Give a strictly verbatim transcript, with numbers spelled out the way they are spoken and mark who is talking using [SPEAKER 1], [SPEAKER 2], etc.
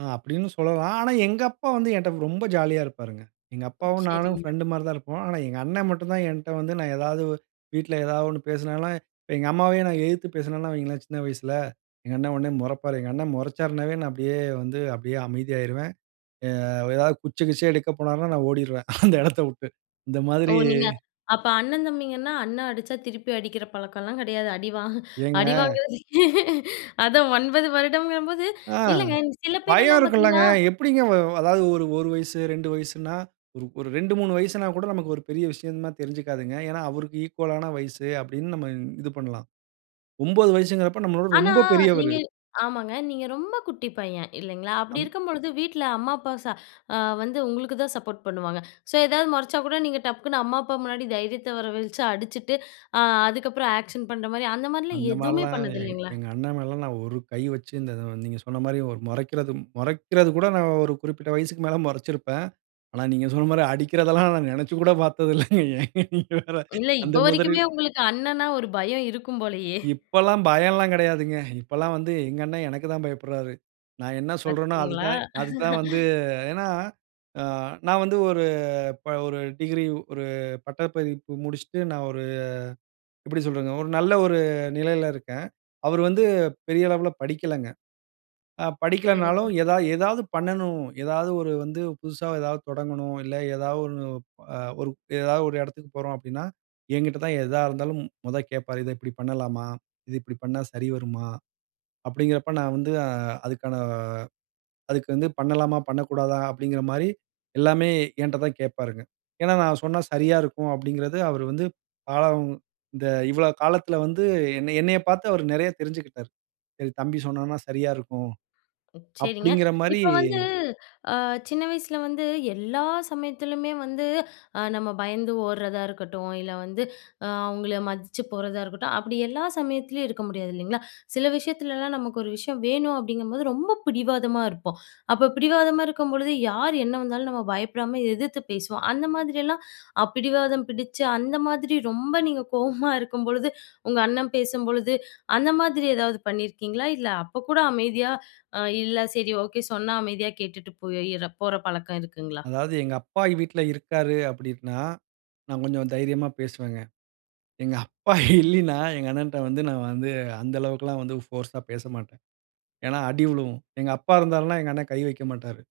[SPEAKER 1] ஆ அப்டின்னு சொல்லலாம். ஆனா, எங்கப்பா வந்து என்ட்ட ரொம்ப ஜாலியா இருப்பாருங்க. எங்க அப்பாவும் நானும்
[SPEAKER 2] சரிங்க.
[SPEAKER 1] ஃப்ரெண்ட் மாரி தான் இருப்போம். ஆனா எங்க அண்ணன் மட்டும் தான் என்ட்ட வந்து நான் ஏதாவது வீட்ல ஏதாவது ஒண்ணு பேசுனால, எங்க அம்மாவையும் நான் எயித்து பேசுனேனா வையுங்களேன் சின்ன வயசுல, எங்க அண்ண உடனே மொறப்பாரு. எங்க அண்ணன் மொறச்சார்னாவே நான் அப்படியே வந்து அப்டியே அமைதியாயிருவேன். அ எதாவது குச்ச கிச்சிய எடுக்க போனார்னா நான் ஓடிருவேன் அந்த இடத்த வுட்டு இந்த
[SPEAKER 2] ஓ
[SPEAKER 1] மாதிரி
[SPEAKER 2] நீங்க அப்ப அண்ண தம்பிங்கன்னா அண்ணன் அடிச்சா, திருப்பி அடிக்கிற பழக்கம்லாம் கிடையாது. அடிவாங்க
[SPEAKER 1] ஏங்க?
[SPEAKER 2] அடிவாங்குறது அதான் ஒன்பது வருடங்கும்போது
[SPEAKER 1] அ
[SPEAKER 2] இல்லங்க சில
[SPEAKER 1] பயம்
[SPEAKER 2] பேரெல்லாம்
[SPEAKER 1] இருக்கும்ல்லங்க.
[SPEAKER 2] பார்த்தீங்கன்னா
[SPEAKER 1] எப்டிங்க அதாவது ஒரு ஒரு வயசு, ரெண்டு, வயசுன்னா, ஒரு ரெண்டு, மூணு, வயசுன்னா கூட நமக்கு ஒரு பெரிய விஷயமா தெரிஞ்சுக்காதுங்க. ஏன்னா அவருக்கு ஈக்வாலான வயசு அப்டின்னு நம்ம இது பண்ணலாம். ஒன்பது வயசுன்கிறப்ப நம்மளோட
[SPEAKER 2] ஆனா
[SPEAKER 1] ரொம்ப பெரியவரு.
[SPEAKER 2] நீங்க ஆமாங்க. நீங்க ரொம்ப குட்டி பையன் இல்லைங்களா. அப்டி
[SPEAKER 1] அம்
[SPEAKER 2] இருக்கும்பொழுது வீட்ல அம்மா, அப்பா ச வந்து உங்களுக்கு தான் சப்போர்ட் பண்ணுவாங்க. ஸோ எதாவது மொறச்சா கூட நீங்க டக்குன்னு அம்மா அப்பா முன்னாடி தைரியத்த வர வழைச்சு அடிச்சுட்டு அ அதுக்கப்புறம் ஆக்ஷன் பண்ற மாரி அந்த மாரிலாம்
[SPEAKER 1] அந்த
[SPEAKER 2] எதுவுமே
[SPEAKER 1] மாரில்லாம்
[SPEAKER 2] பண்ணது
[SPEAKER 1] எங்
[SPEAKER 2] இல்லைங்களா?
[SPEAKER 1] எங்க அண்ணன் மேல எல்லாம் நான் ஒரு கை வைச்சு நீங்க சொன்ன மாரி மொறைக்கிறது மொறைக்கிறது கூட நான் ஒரு குறிப்பிட்ட வயசுக்கு மேல மொறச்சிருப்பேன். ஆனா நீங்க சொன்ன மாரி அடிக்கிறதெல்லாம் நான் நெனைச்சு கூட பார்த்ததில்ல. ஏங்க நீங்க வேற
[SPEAKER 2] இல்ல
[SPEAKER 1] அந்த
[SPEAKER 2] இப்ப வரைக்குமே
[SPEAKER 1] மொதிரில்.
[SPEAKER 2] உங்களுக்கு அண்ணனா ஒரு பயம் இருக்கும் போலயே!
[SPEAKER 1] இப்பல்லாம் பயம்லாம் கிடையாதுங்க. இப்பல்லாம் வந்து எங்க அண்ண எனக்கு தான் பயப்படுறாரு. நான் என்ன சொல்றேனோ அது
[SPEAKER 2] பார்த்தீங்களா.
[SPEAKER 1] தான் அது தான் வந்து ஏன்னா அ நான் வந்து ஒரு ஒரு ப டிகிரி ஒரு பட்டப்பதிப்பு முடிச்சுட்டு நான் ஒரு எப்படி சொல்றதுங்க. ஒரு நல்ல ஒரு நிலையில இருக்கேன். அவரு வந்து பெரிய அளவுல படிக்கலங்க. ஆ படிக்கலைனாலும்
[SPEAKER 2] சரிங்க.
[SPEAKER 1] ஏதாவது ஏதாவது பண்ணணும், ஏதாவது ஒரு வந்து புதுசா ஏதாவது தொடங்கணும், இல்ல ஏதாவது ஒரு அ ஏதாவது ஒரு இடத்துக்கு போறோம் அப்டின்னா, என்கிட்ட தான் எதா இருந்தாலும் மொத கேட்பாரு, "இத இப்டி பண்ணலாமா? இத இப்டி பண்ணா சரி வருமா?" அப்டின்கிறப்ப நான் வந்து அ அதுக்கான அதுக்கு வந்து பண்ணலாமா? பண்ணக்கூடாதா? அப்டிங்குற மாரி எல்லாமே என்ட்ட தான் கேட்பாருங்க. ஏன்னா நான் சொன்னா சரியா இருக்கும் அப்டிங்குறது, அவர் வந்து காலம் இந்த இவ்வள காலத்துல வந்து என்னை என்னைய பார்த்து அவர் நெறைய தெரிஞ்சுகிட்டாரு. சரி தம்பி சொன்னான்னா சரியா இருக்கும்
[SPEAKER 2] சரிங்க.
[SPEAKER 1] அப்டிங்கிற மாரி
[SPEAKER 2] இப்ப வந்து அ சின்ன வயசுல வந்து எல்லா சமயத்திலயுமே வந்து நம்ம பயந்து ஓடுறதா இருக்கட்டும், இல்ல வந்து அ அவுங்கள மதிச்சு போறதா இருக்கட்டும் அப்டி எல்லா சமயத்திலேயும் இருக்க முடியாது, இல்லைங்களா? சில விஷயத்துலலாம் நமக்கு ஒரு விஷயம் வேணும் அப்டிங்கும்போது ரொம்ப பிடிவாதமா இருப்போம். அப்ப பிடிவாதமா இருக்கும்பொழுது யார் என்ன வந்தாலும், நம்ம பயப்படாம எதிர்த்து பேசுவோம். அந்த மாதிரியெல்லாம் அப் பிடிவாதம் பிடிச்சு அந்த மாதிரி ரொம்ப நீங்க கோவமா இருக்கும்பொழுது, உங்க அண்ணன் பேசும்பொழுது, அந்த மாதிரி ஏதாவது பண்ணியிருக்கீங்களா? இல்ல அப்ப கூட அமைதியா அ இல்ல, சரி ஓகே சொன்னா அமைதியா கேட்டுட்டு போயிற போறபழக்கம் இருக்குங்களா?
[SPEAKER 1] அதாவது எங்க அப்பா வீட்ல இருக்காரு அப்டின்னா, நான் கொஞ்சம் தைரியமா பேசுவேங்க. எங்க அப்பா இல்லின்னா எங்க அண்ணன்ட்ட வந்து நான் வந்து அந்த அளவுக்கு எல்லாம் வந்து போர்ஸ்ஸா பேசமாட்டேன். ஏன்னா அடி உழுவும். எங்க அப்பா இருந்தாருனா எங்க அண்ணன் கை வைக்க மாட்டாரு.